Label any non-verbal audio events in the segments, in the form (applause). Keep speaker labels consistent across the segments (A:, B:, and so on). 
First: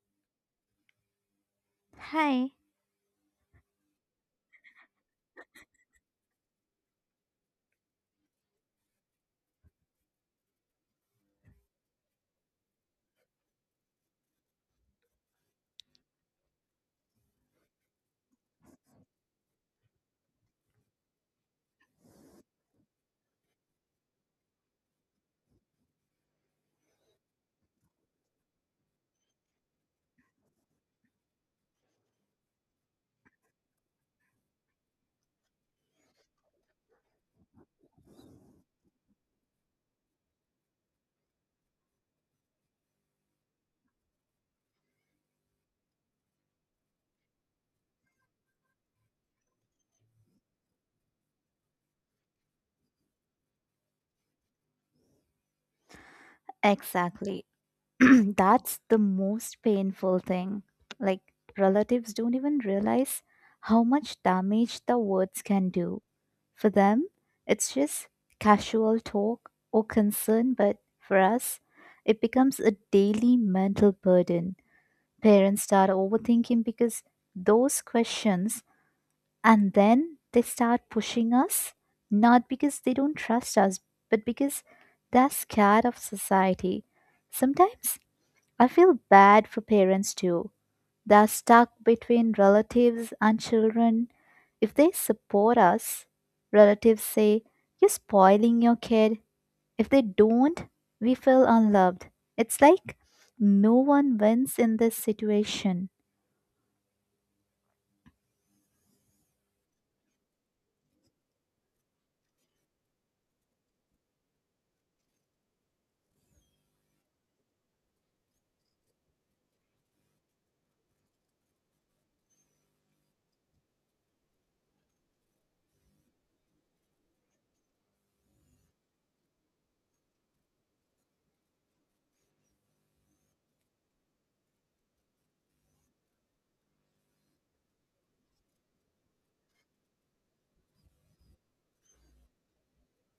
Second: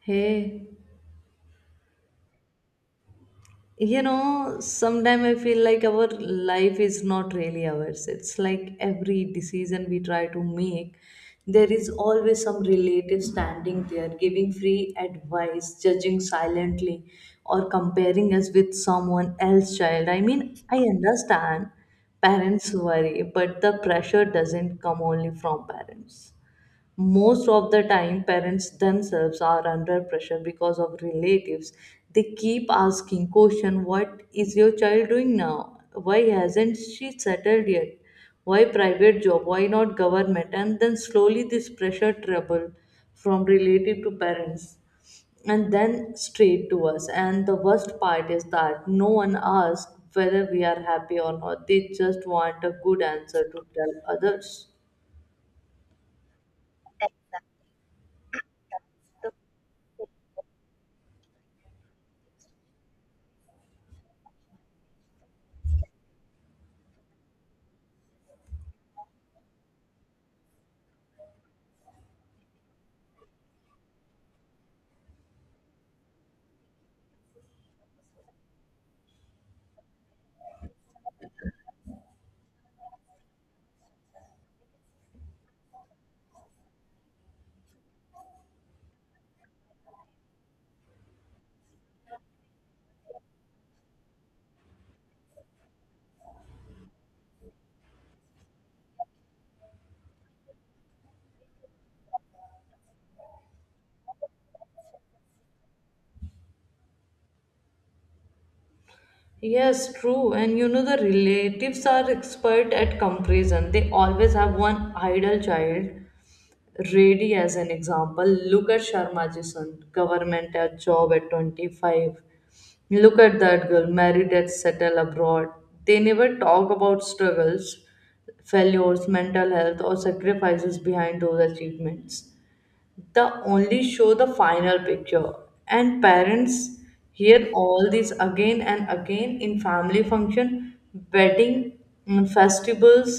A: Hey,
B: Hi.
A: you know, sometimes I feel like our life is not really ours. It's like every decision we try to make, there is always some relative standing there, giving free advice, judging silently, or comparing us with someone else's child. I mean, I understand parents worry, but the pressure doesn't come only from parents. Most of the time parents themselves are under pressure because of relatives. They keep asking question, what is your child doing now, why hasn't she settled yet, why private job, why not government? And then slowly this pressure trouble from relative to parents and then straight to us. And the worst part is that no one asks whether we are happy or not. They just want a good answer to tell others.
B: Exactly. (clears throat) That's the most painful thing. Like, relatives don't even realize how much damage the words can do. For them, it's just casual talk or concern, but for us, it becomes a daily mental burden. Parents start overthinking because those questions. And then they start pushing us, not because they don't trust us, but because they're scared of society. Sometimes I feel bad for parents too. They're stuck between relatives and children. If they support us, relatives say, you're spoiling your kid. If they don't, we feel unloved. It's like no one wins in this situation.
A: Yes, true. And you know, the relatives are expert at comparison. They always have one idol child ready as an example. Look at Sharma son, government at job at 25. Look at that girl, married at settle abroad. They never talk about struggles, failures, mental health, or sacrifices behind those achievements. The only show the final picture, and parents hear all this again and again in family function, wedding, festivals,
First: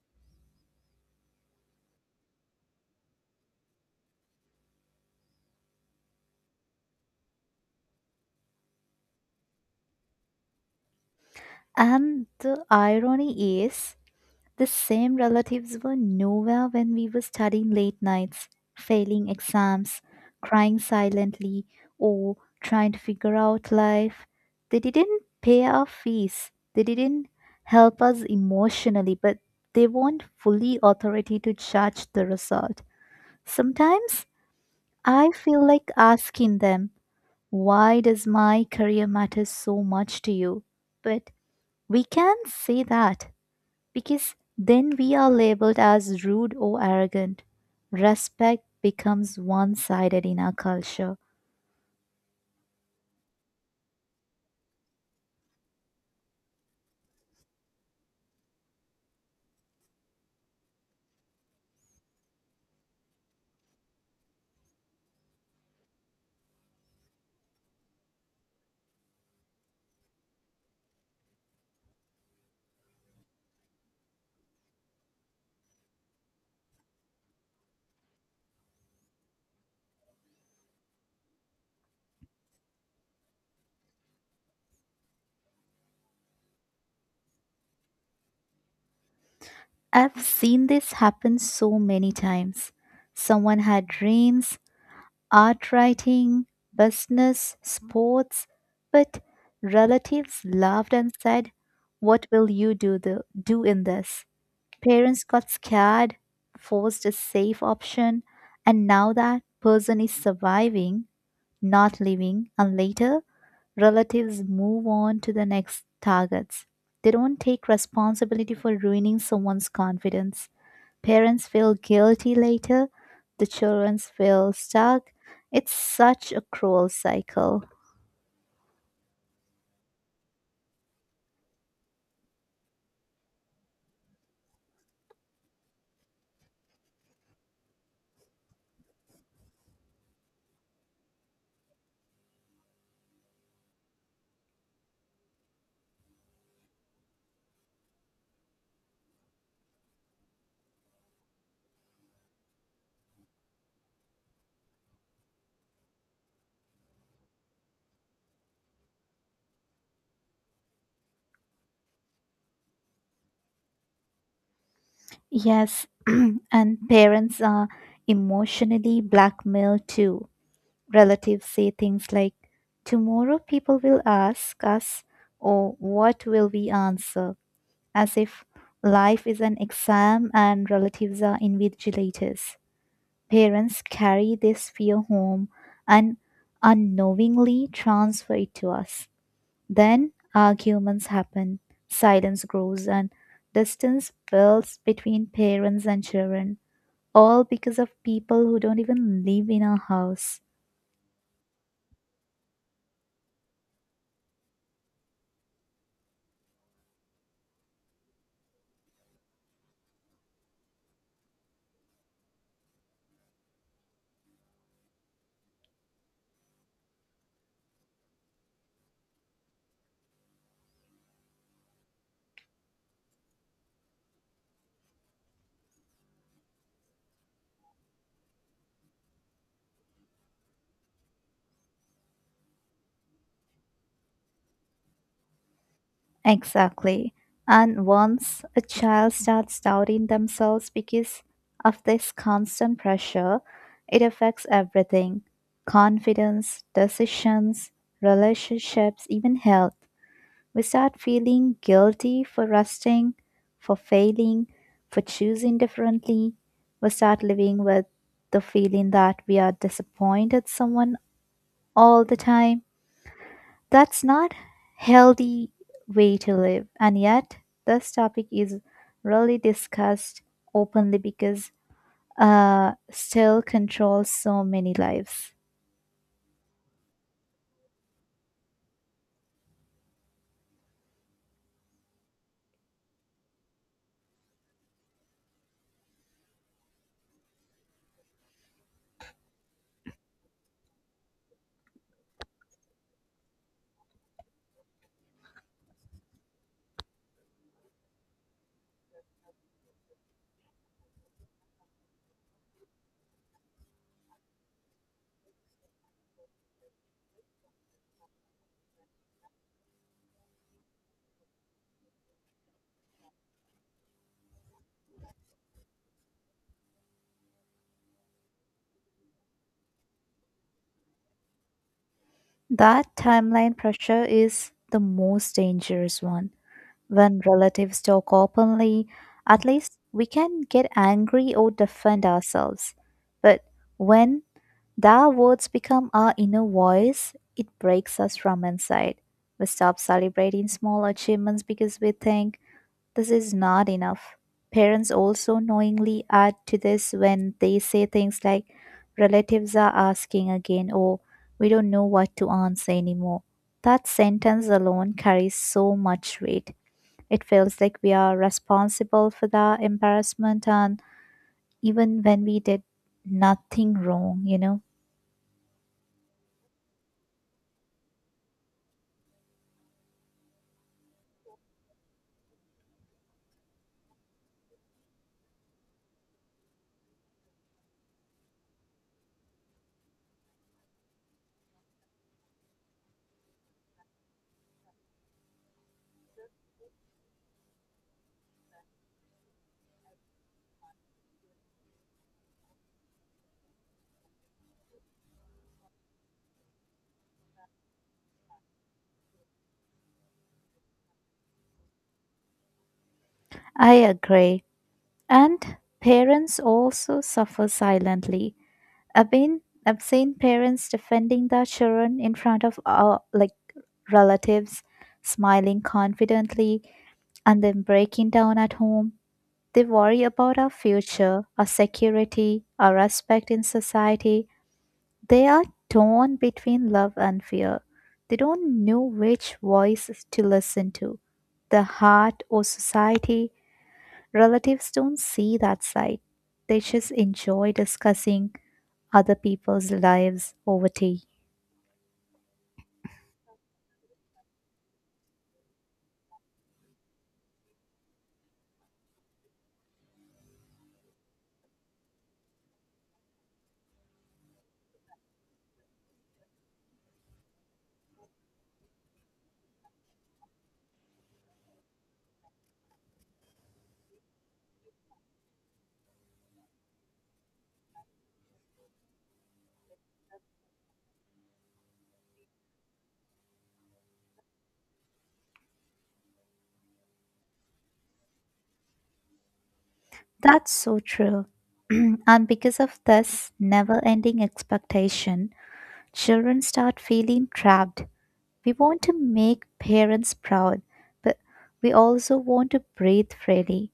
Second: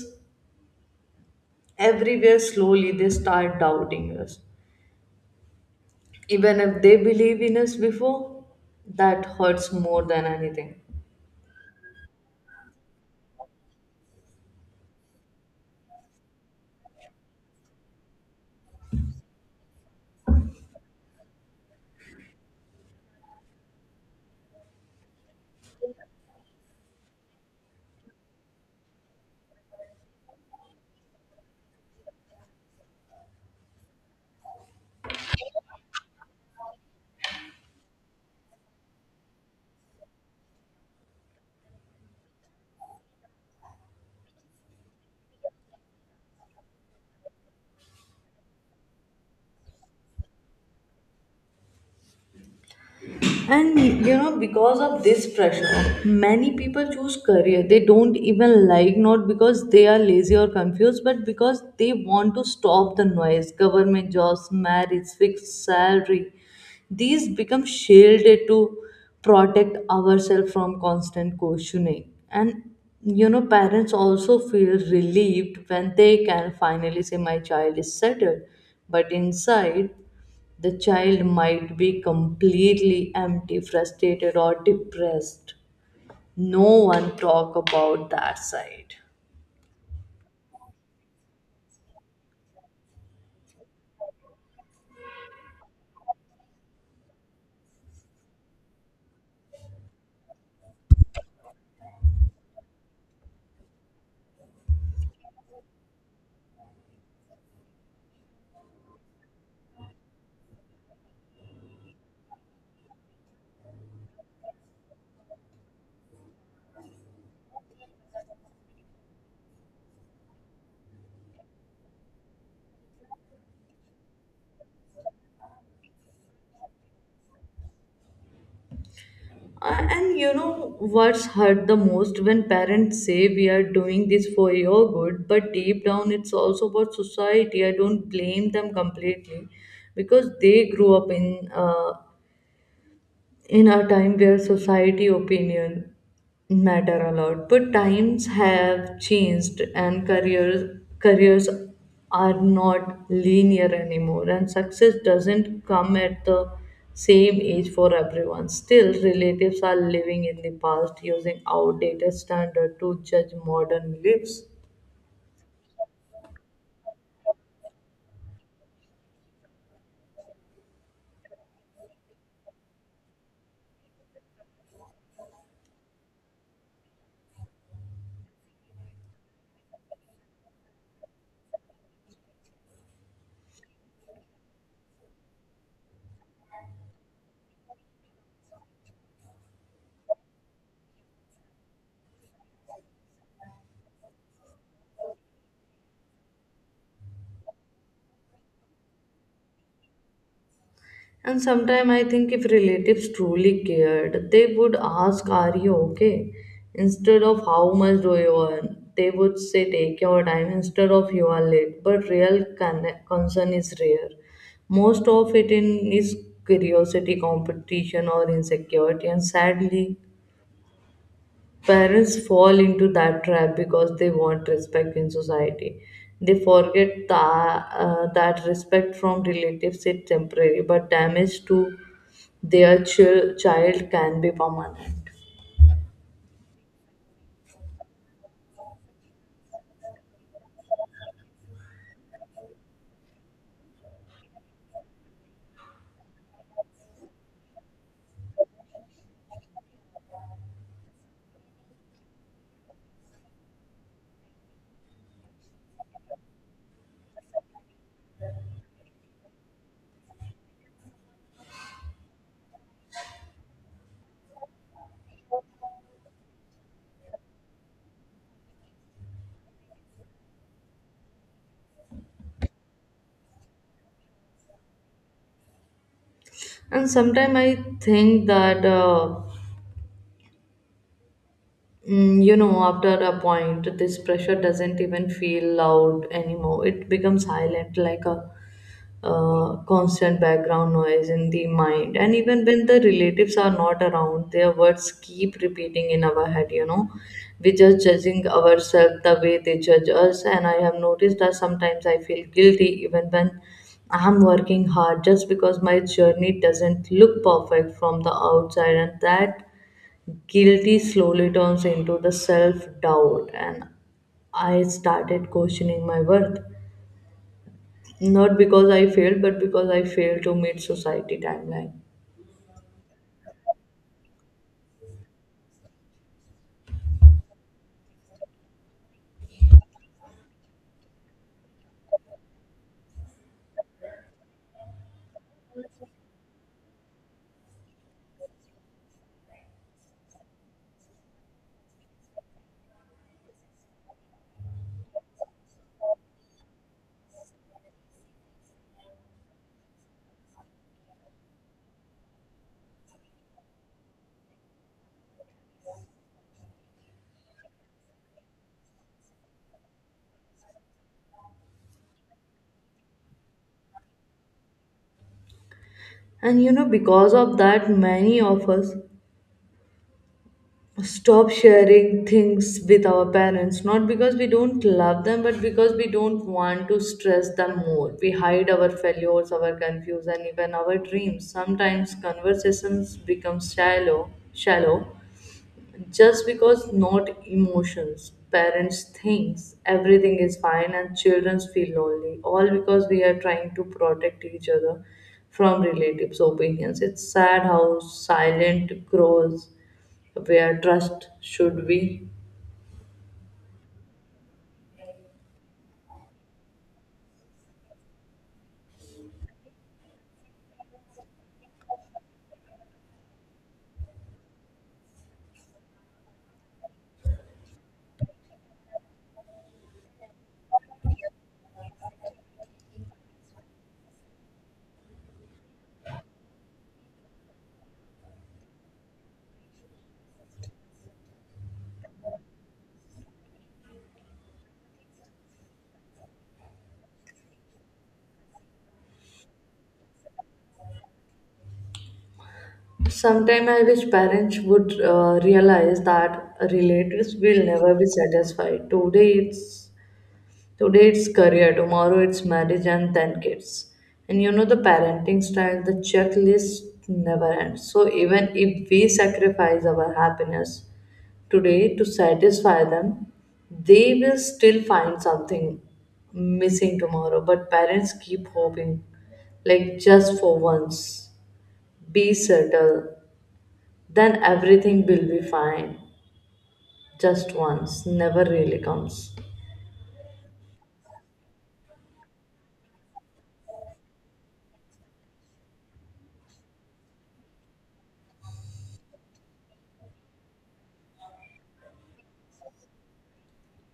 A: everywhere. Slowly they start doubting us, even if they believe in us before. That hurts more than anything.
B: And the irony is, the same relatives were nowhere when we were studying late nights, failing exams, crying silently, or trying to figure out life. They didn't pay our fees, they didn't help us emotionally, but they weren't fully authority to judge the result. Sometimes I feel like asking them, why does my career matter so much to you? But we can't say that because then we are labeled as rude or arrogant. Respect becomes one sided in our culture.
A: And you know, because of this pressure, many people choose career they don't even like, not because they are lazy or confused, but because they want to stop the noise. Government jobs, marriage, fixed salary, these become shielded to protect ourselves from constant questioning. And you know, parents also feel relieved when they can finally say, My child is settled. But inside, the child might be completely empty, frustrated, or depressed. No one talk about that side.
B: I've seen this happen so many times. Someone had dreams, art writing, business, sports, but relatives laughed and said, what will you do, do in this? Parents got scared, forced a safe option, and now that person is surviving not living, and later relatives move on to the next targets. They don't take responsibility for ruining someone's confidence. Parents feel guilty later, the children feel stuck. It's such a cruel cycle.
A: And you know what's hurt the most when parents say we are doing this for your good, but deep down it's also about society. I don't blame them completely because they grew up in in a time where society opinion matter a lot, but times have changed, and careers are not linear anymore, and success doesn't come at the same age for everyone. Still relatives are living in the past, using outdated standard to judge modern lives.
B: Yes, (clears throat) and parents are emotionally blackmailed too. Relatives say things like, tomorrow people will ask us, or what will we answer? As if life is an exam and relatives are invigilators. Parents carry this fear home and unknowingly transfer it to us. Then arguments happen, silence grows, and distance builds between parents and children, all because of people who don't even live in our house.
A: And sometimes I think if relatives truly cared, they would ask, Are you okay? Instead of how much do you earn, they would say, Take your time, instead of you are late. But real concern is rare. Most of it in is curiosity, competition, or insecurity. And sadly, parents fall into that trap because they want respect in society. They forget that respect from relatives is temporary, but damage to their child can be permanent.
B: Exactly. And once a child starts doubting themselves because of this constant pressure, it affects everything confidence, decisions, relationships, even health. We start feeling guilty for resting, for failing, for choosing differently. We start living with the feeling that we are disappointed someone all the time. That's not healthy way to live. And yet, this topic is rarely discussed openly because still controls so many lives.
A: And sometimes I think that. You know, after a point, this pressure doesn't even feel loud anymore. It becomes silent, like a constant background noise in the mind. And even when the relatives are not around, their words keep repeating in our head, you know. We just judging ourselves the way they judge us. And I have noticed that sometimes I feel guilty even when I'm working hard just because my journey doesn't look perfect from the outside, and that guilty slowly turns into the self doubt, and I started questioning my worth. Not because I failed, but because I failed to meet society timeline.
B: That timeline pressure is the most dangerous one. When relatives talk openly, at least we can get angry or defend ourselves. But when their words become our inner voice. It breaks us from inside. We stop celebrating small achievements because we think this is not enough. Parents also knowingly add to this when they say things like, relatives are asking again, or we don't know what to answer anymore. That sentence alone carries so much weight. It feels like we are responsible for the embarrassment and even when we did nothing wrong, you know.
A: And you know, because of that, many of us stop sharing things with our parents, not because we don't love them, but because we don't want to stress them more. We hide our failures, our confusion, even our dreams. Sometimes conversations become shallow just because not emotions. Parents thinks everything is fine and children feel lonely, all because we are trying to protect each other from relatives opinions. It's sad how silent grows where trust should be.
B: I agree. And parents also suffer silently. I've seen parents defending their children in front of like relatives, smiling confidently, and then breaking down at home. They worry about our future, our security, our respect in society. They are torn between love and fear. They don't know which voice to listen to, the heart or society. Relatives don't see that side. They just enjoy discussing other people's lives over tea.
A: Sometime I wish parents would realize that relatives will never be satisfied. Today it's career, tomorrow it's marriage, and then kids. And you know the parenting style, the checklist never ends. So even if we sacrifice our happiness today to satisfy them, they will still find something missing tomorrow. But parents keep hoping, like just for once, be settled, then everything will be fine. Just once, never really comes.
B: That's so true. (clears throat) And because of this never ending expectation, children start feeling trapped. We want to make parents proud, but we also want to breathe freely.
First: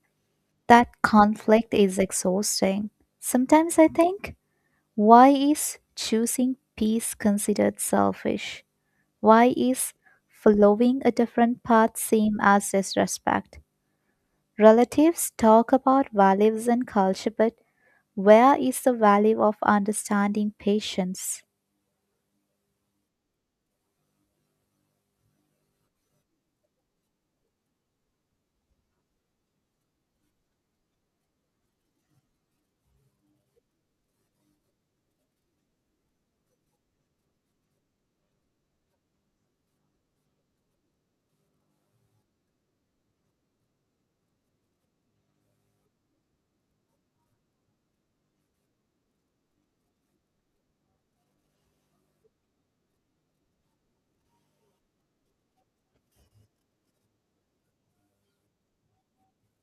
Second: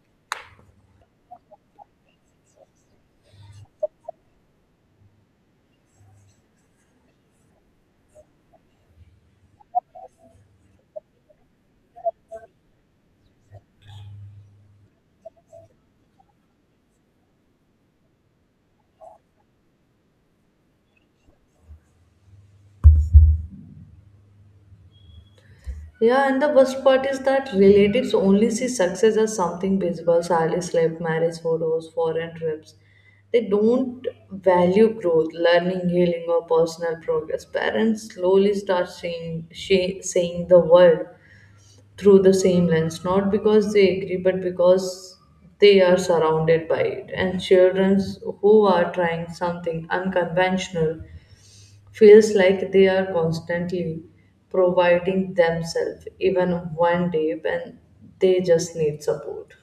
B: That conflict is exhausting. Sometimes I think, why is choosing peace considered selfish? Why is following a different path seen as disrespect? Relatives talk about values and culture, but where is the value of understanding patience?
A: Yeah, and the worst part is that relatives only see success as something visible, salaries, life, marriage photos, foreign trips. They don't value growth, learning, healing, or personal progress. Parents slowly start seeing the world through the same lens, not because they agree, but because they are surrounded by it. And children who are trying something unconventional feels like they are constantly providing themselves, even one day when they just need support.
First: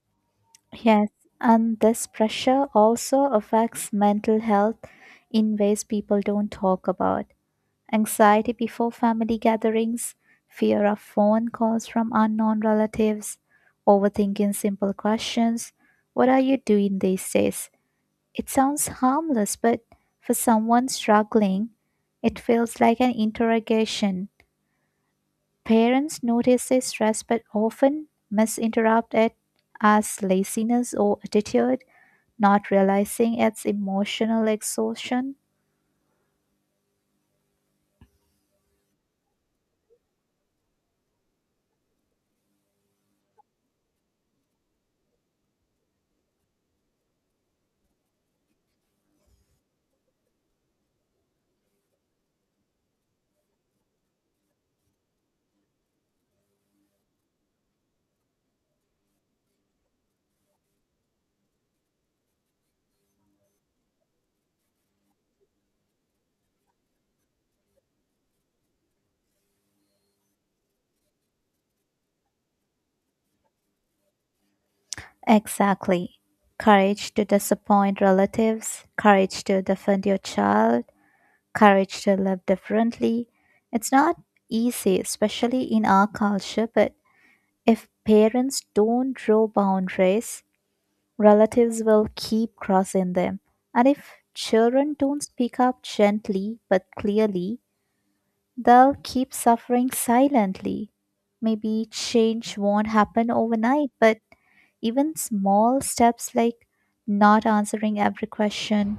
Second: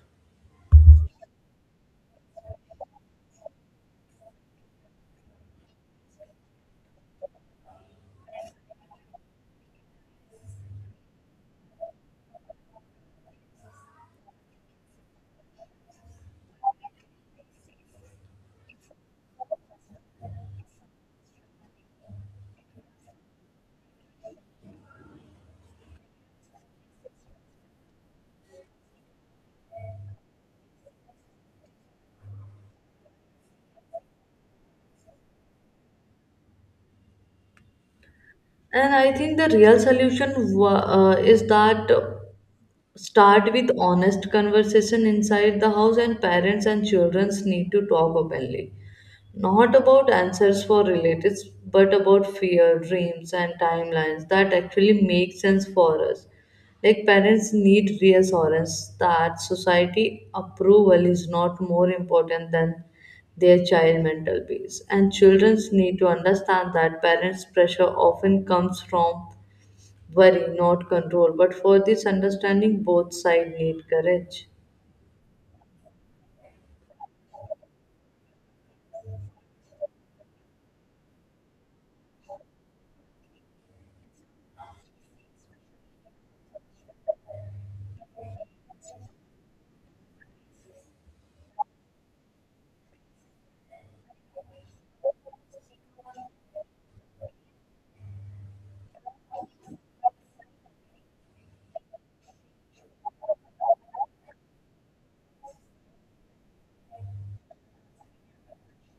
B: Yes, and this pressure also affects mental health in ways people don't talk about. Anxiety before family gatherings, fear of phone calls from unknown relatives, overthinking simple questions. What are you doing these days? It sounds harmless, but for someone struggling, it feels like an interrogation. Parents notice this stress but often misinterpret it as laziness or attitude, not realizing it's emotional exhaustion.
A: And I think the real solution is that start with honest conversation inside the house, and parents and children need to talk openly. Not about answers for relatives, but about fear, dreams, and timelines that actually make sense for us. Like parents need reassurance that society approval is not more important than their child mental peace. And children need to understand that parents' pressure often comes from worry, not control. But for this understanding, both sides need courage.
B: Exactly. Courage to disappoint relatives, courage to defend your child, courage to live differently. It's not easy, especially in our culture, but if parents don't draw boundaries, relatives will keep crossing them. And if children don't speak up gently but clearly, they'll keep suffering silently. Maybe change won't happen overnight, but even small steps like not answering every question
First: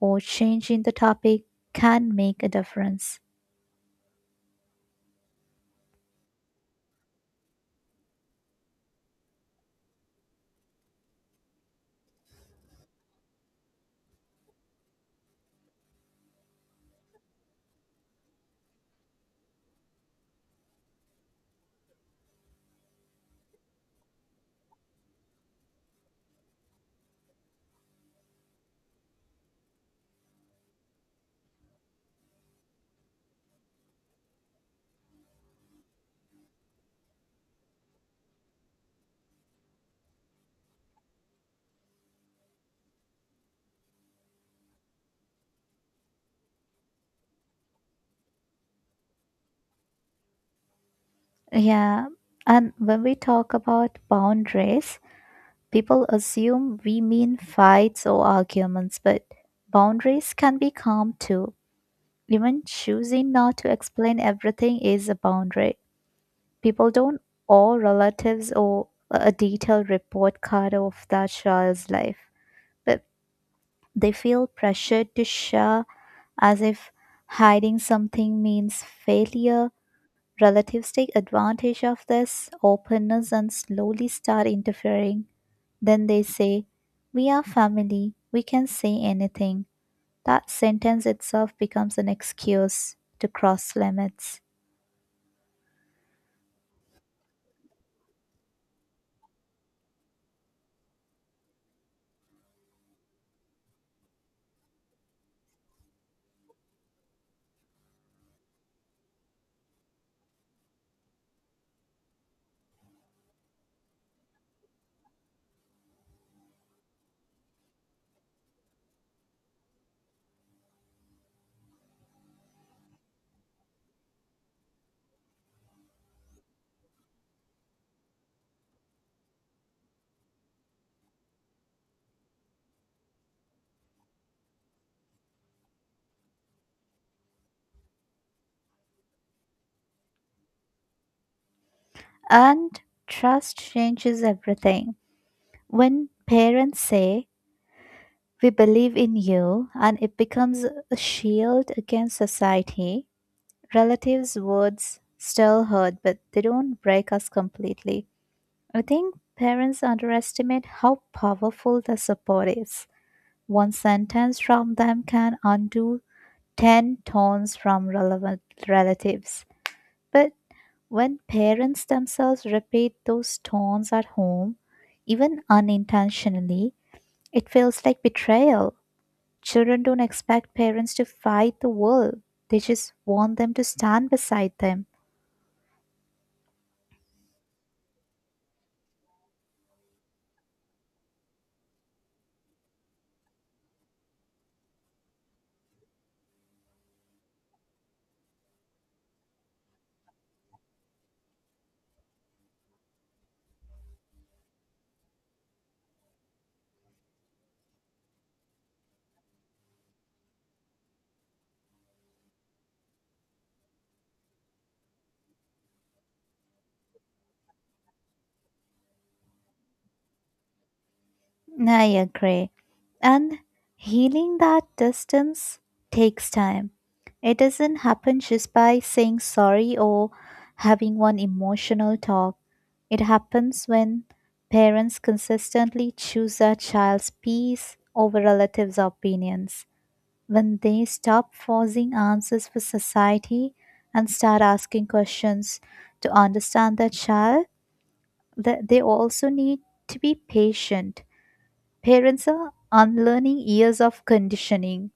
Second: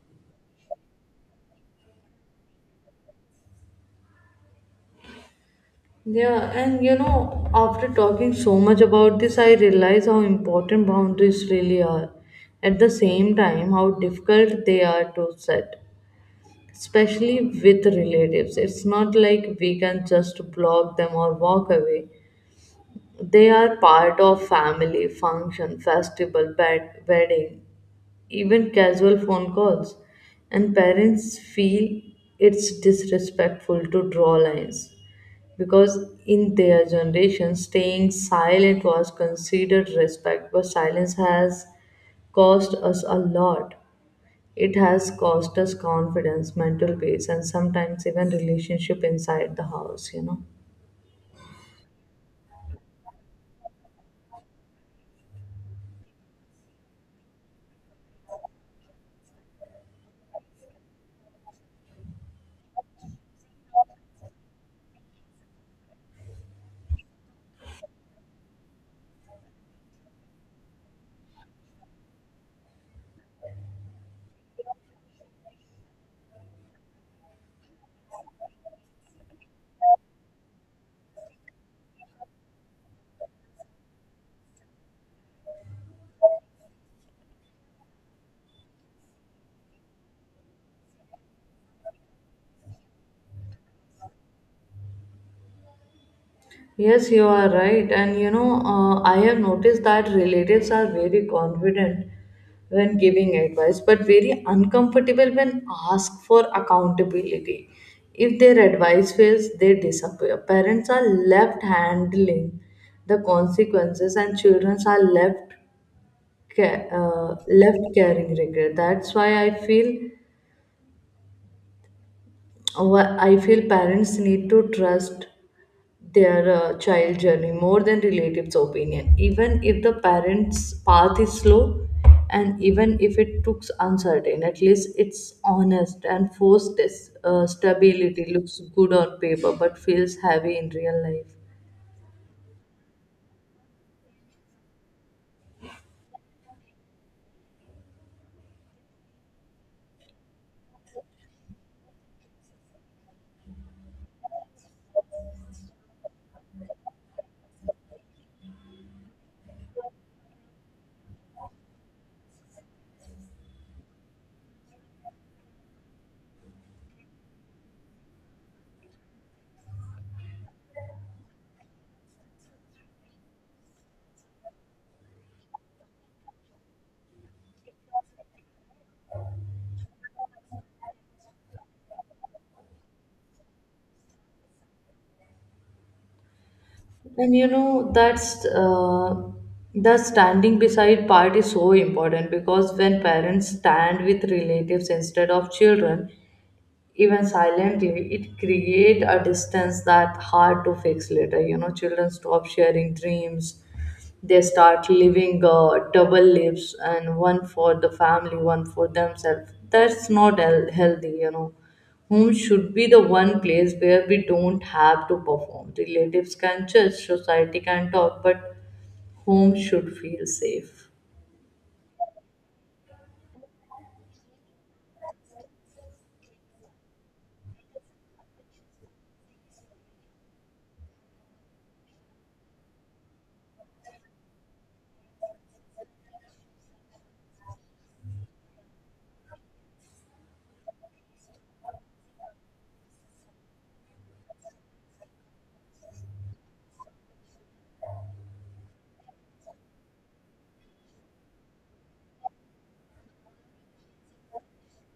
B: or changing the topic can make a difference.
A: Yeah, and you know, after talking so much about this, I realize how important boundaries really are. At the same time, how difficult they are to set, especially with relatives. It's not like we can just block them or walk away. They are part of family, function, festival, bed, wedding, even casual phone calls. And parents feel it's disrespectful to draw lines, because in their generation staying silent was considered respect. But silence has cost us a lot. It has cost us confidence, mental peace, and sometimes even relationship inside the house, you know.
B: Yeah, and when we talk about boundaries, people assume we mean fights or arguments, but boundaries can be calm too. Even choosing not to explain everything is a boundary. People don't owe relatives or a detailed report card of that child's life, but they feel pressured to share as if hiding something means failure. Relatives take advantage of this openness and slowly start interfering. Then they say, we are family, we can say anything. That sentence itself becomes an excuse to cross limits.
A: Yes, you are right. And you know, I have noticed that relatives are very confident when giving advice, but very uncomfortable when asked for accountability. If their advice fails, they disappear. Parents are left handling the consequences, and children are left left carrying regret. That's why I feel I feel parents need to trust their child journey more than relatives' opinion, even if the parents' path is slow and even if it looks uncertain. At least it's honest. And forced this, stability looks good on paper but feels heavy in real life.
B: And trust changes everything. When parents say, we believe in you, and it becomes a shield against society, relatives' words still hurt, but they don't break us completely. I think parents underestimate how powerful the support is. One sentence from them can undo 10 tones from relevant relatives. But when parents themselves repeat those tones at home, even unintentionally, it feels like betrayal. Children don't expect parents to fight the world, they just want them to stand beside them.
A: And you know that's the standing beside part is so important, because when parents stand with relatives instead of children, even silently, it create a distance that hard to fix later, you know. Children stop sharing dreams, they start living double lives, and one for the family, one for themselves. That's not healthy, you know. Home should be the one place where we don't have to perform. Relatives can judge, society can talk, but home should feel safe.
B: I agree. And healing that distance takes time. It doesn't happen just by saying sorry or having one emotional talk. It happens when parents consistently choose their child's peace over relatives' opinions, when they stop forcing answers for society and start asking questions to understand their child, that they also need to be patient. Parents are unlearning years of conditioning.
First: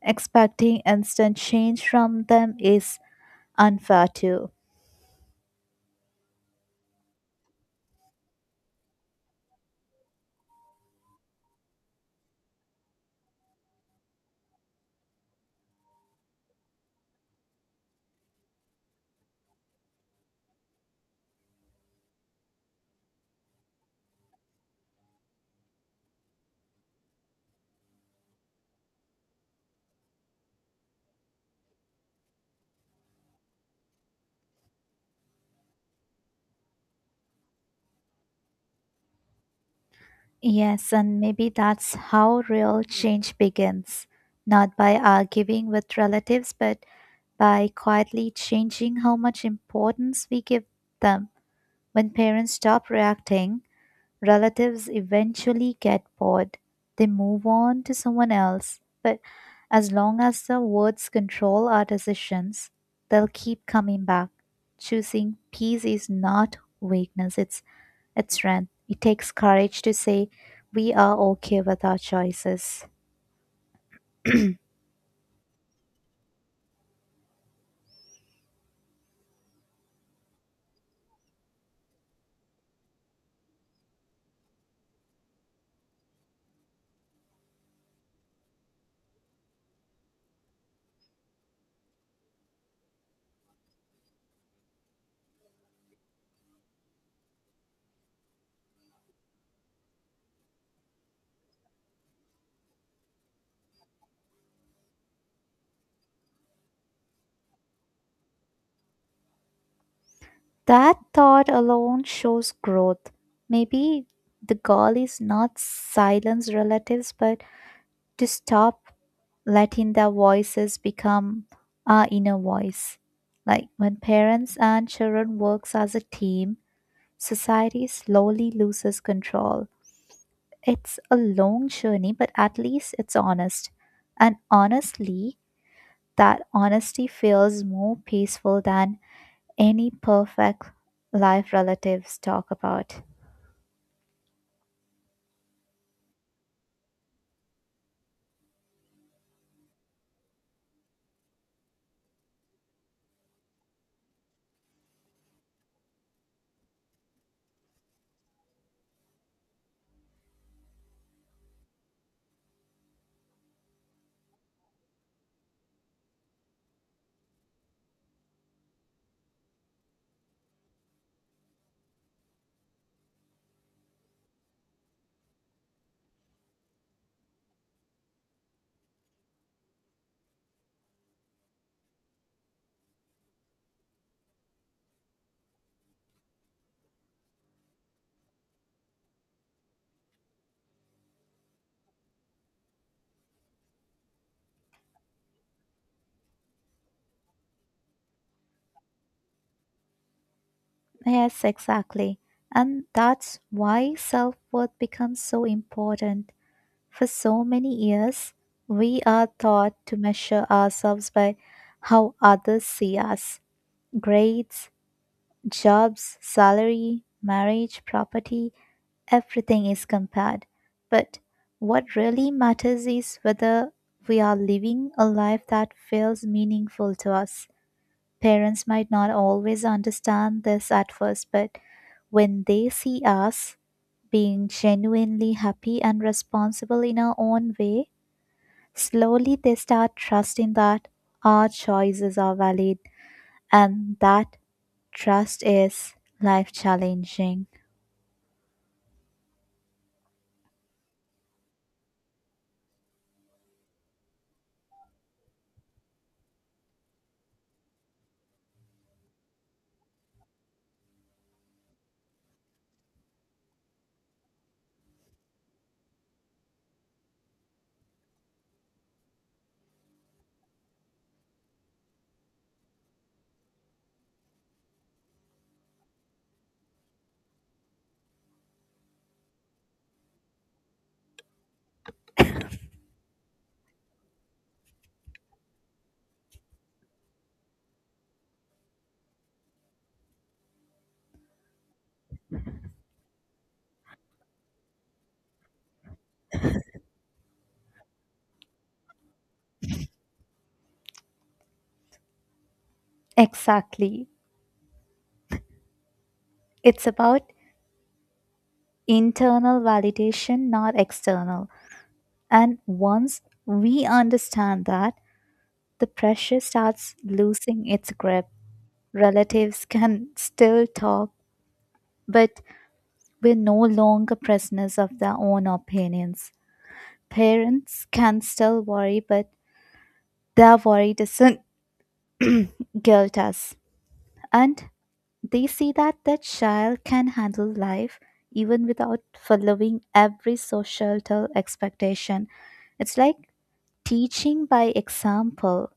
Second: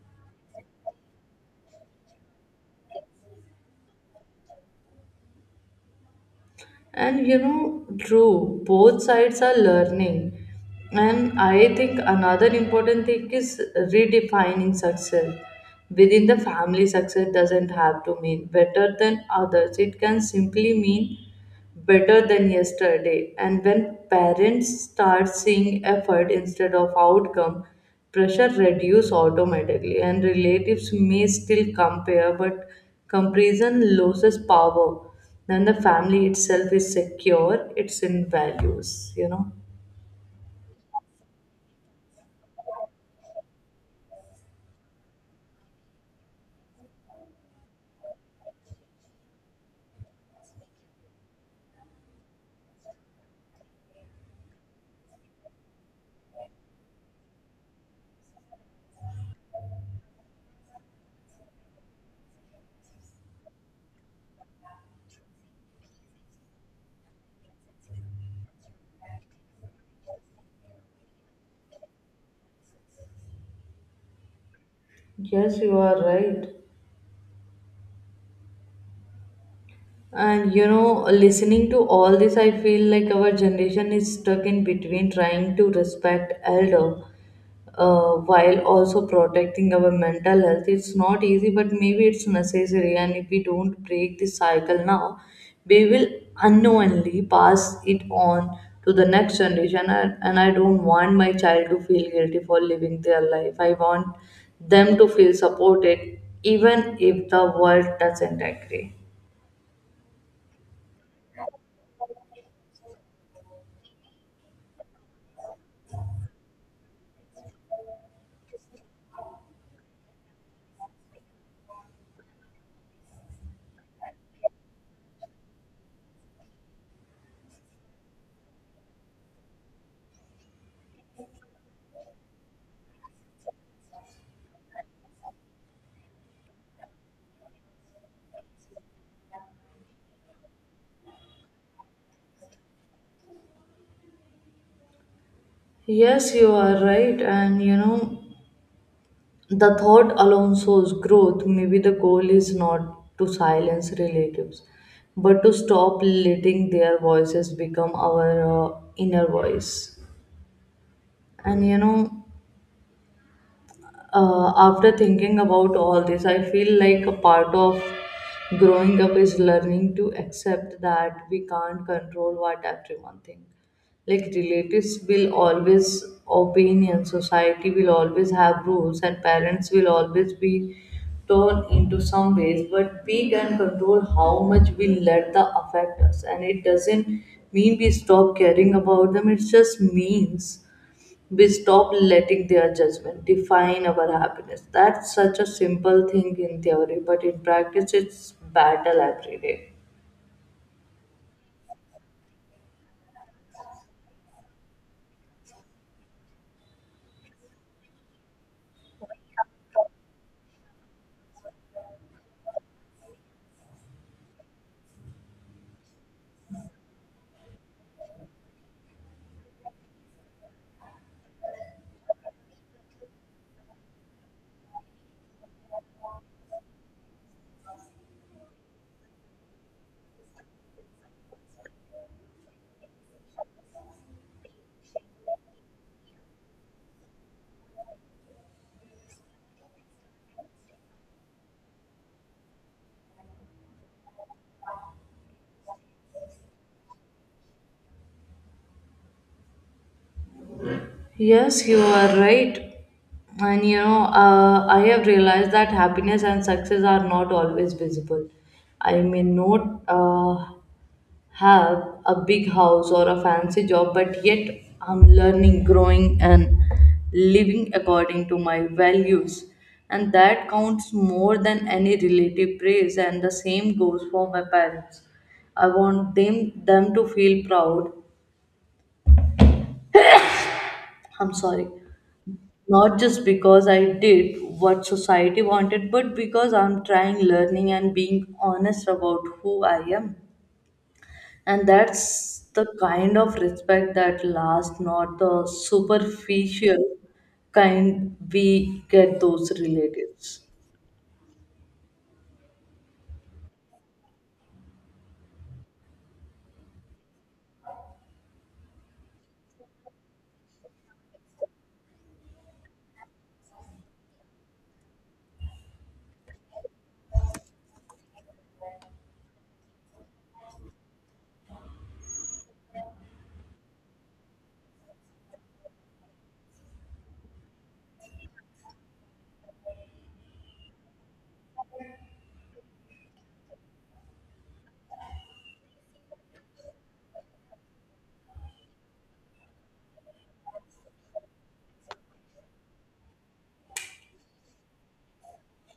B: Expecting instant change from them is unfair too.
A: And you know, true, both sides are learning. And I think another important thing is redefining success. Within the family, success doesn't have to mean better than others, it can simply mean better than yesterday. And when parents start seeing effort instead of outcome, pressure reduce automatically. And relatives may still compare, but comparison loses power. Then the family itself is secure, it's in values, you know.
B: Yes, and maybe that's how real change begins. Not by arguing with relatives, but by quietly changing how much importance we give them. When parents stop reacting, relatives eventually get bored, they move on to someone else, but as long as the words control our decisions, they'll keep coming back. Choosing peace is not weakness, it's strength. It takes courage to say we are okay with our choices. (clears throat)
A: Yes, you are right. And you know, listening to all this, I feel like our generation is stuck in between trying to respect elder, while also protecting our mental health. It's not easy, but maybe it's necessary. And if we don't break this cycle now, we will unknowingly pass it on to the next generation. And I don't want my child to feel guilty for living their life. I want them to feel supported, even if the world doesn't agree.
B: That thought alone shows growth. Maybe the goal is not silence relatives, but to stop letting their voices become our inner voice. Like when parents and children works as a team, society slowly loses control. It's a long journey, but at least it's honest. And honestly, that honesty feels more peaceful than any perfect life relatives talk about.
A: Yes, you are right. And you know, the thought alone shows growth. Maybe the goal is not to silence relatives, but to stop letting their voices become our inner voice. And you know, after thinking about all this, I feel like a part of growing up is learning to accept that we can't control what everyone thinks. Like relatives will always opinion, society will always have rules, and parents will always be torn into some ways. But we can control how much we let the affect us, and it doesn't mean we stop caring about them. It just means we stop letting their judgment define our happiness. That's such a simple thing in theory, but in practice, it's battle every day.
B: Yes, exactly. And that's why self worth becomes so important. For so many years, we are taught to measure ourselves by how others see us grades, jobs, salary, marriage, property, everything is compared. But what really matters is whether we are living a life that feels meaningful to us. Parents might not always understand this at first, but when they see us being genuinely happy and responsible in our own way, slowly, they start trusting that our choices are valid and that trust is life challenging.
A: Yes, you are right. And you know, I have realized that happiness and success are not always visible. I may not have a big house or a fancy job, but yet I'm learning, growing, and living according to my values. And that counts more than any relative praise, and the same goes for my parents. I want them to feel proud. I'm sorry. Not just because I did what society wanted, but because I'm trying learning and being honest about who I am. And that's the kind of respect that lasts, not the superficial kind we get those relatives.
B: Exactly. It's about internal validation, not external. And once we understand that, the pressure starts losing its grip. Relatives can still talk, but we're no longer prisoners of their own opinions. Parents can still worry, but their worry doesn't guilt us and they see that the child can handle life even without following every societal expectation. It's like teaching by example.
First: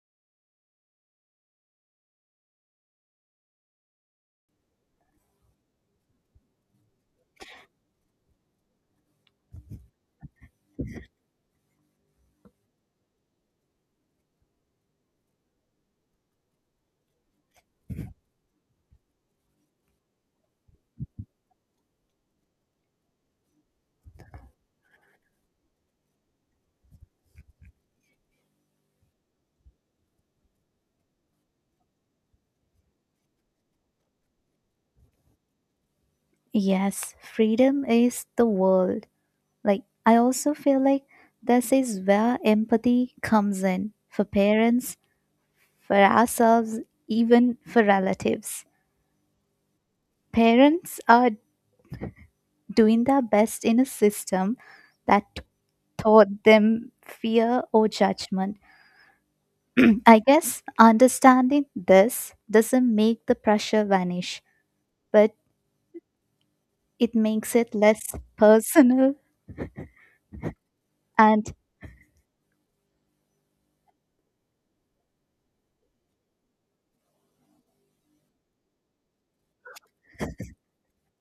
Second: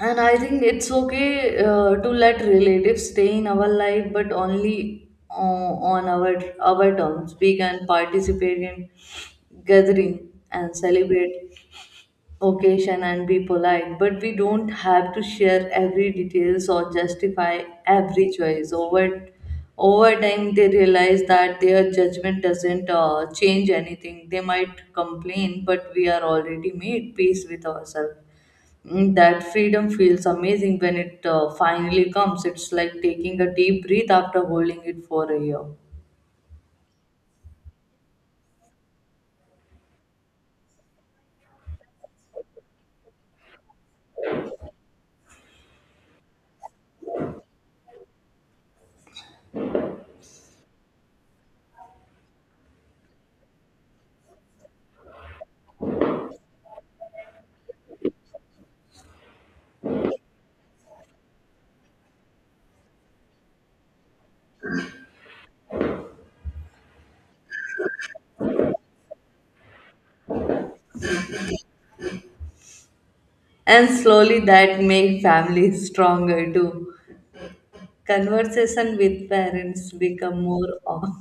A: And I think it's okay to let relatives stay in our life, but only on our terms. We can participate in gathering and celebrate occasion and be polite, but we don't have to share every details or justify every choice. Over time they realize that their judgment doesn't change anything. They might complain, but we are already made peace with ourselves. That freedom feels amazing when it finally comes. It's like taking a deep breath after holding it for a year.
B: Yes, freedom is the world. Like I also feel like this is where empathy comes in for parents, for ourselves, even for relatives. Parents are doing their best in a system that taught them fear or judgment. I guess understanding this doesn't make the pressure vanish, but it makes it less personal and
A: And slowly that makes families (laughs) stronger too. Conversation with parents become more.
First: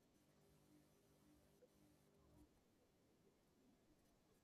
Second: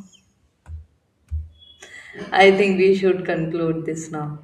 A: (laughs) I think we should conclude this now.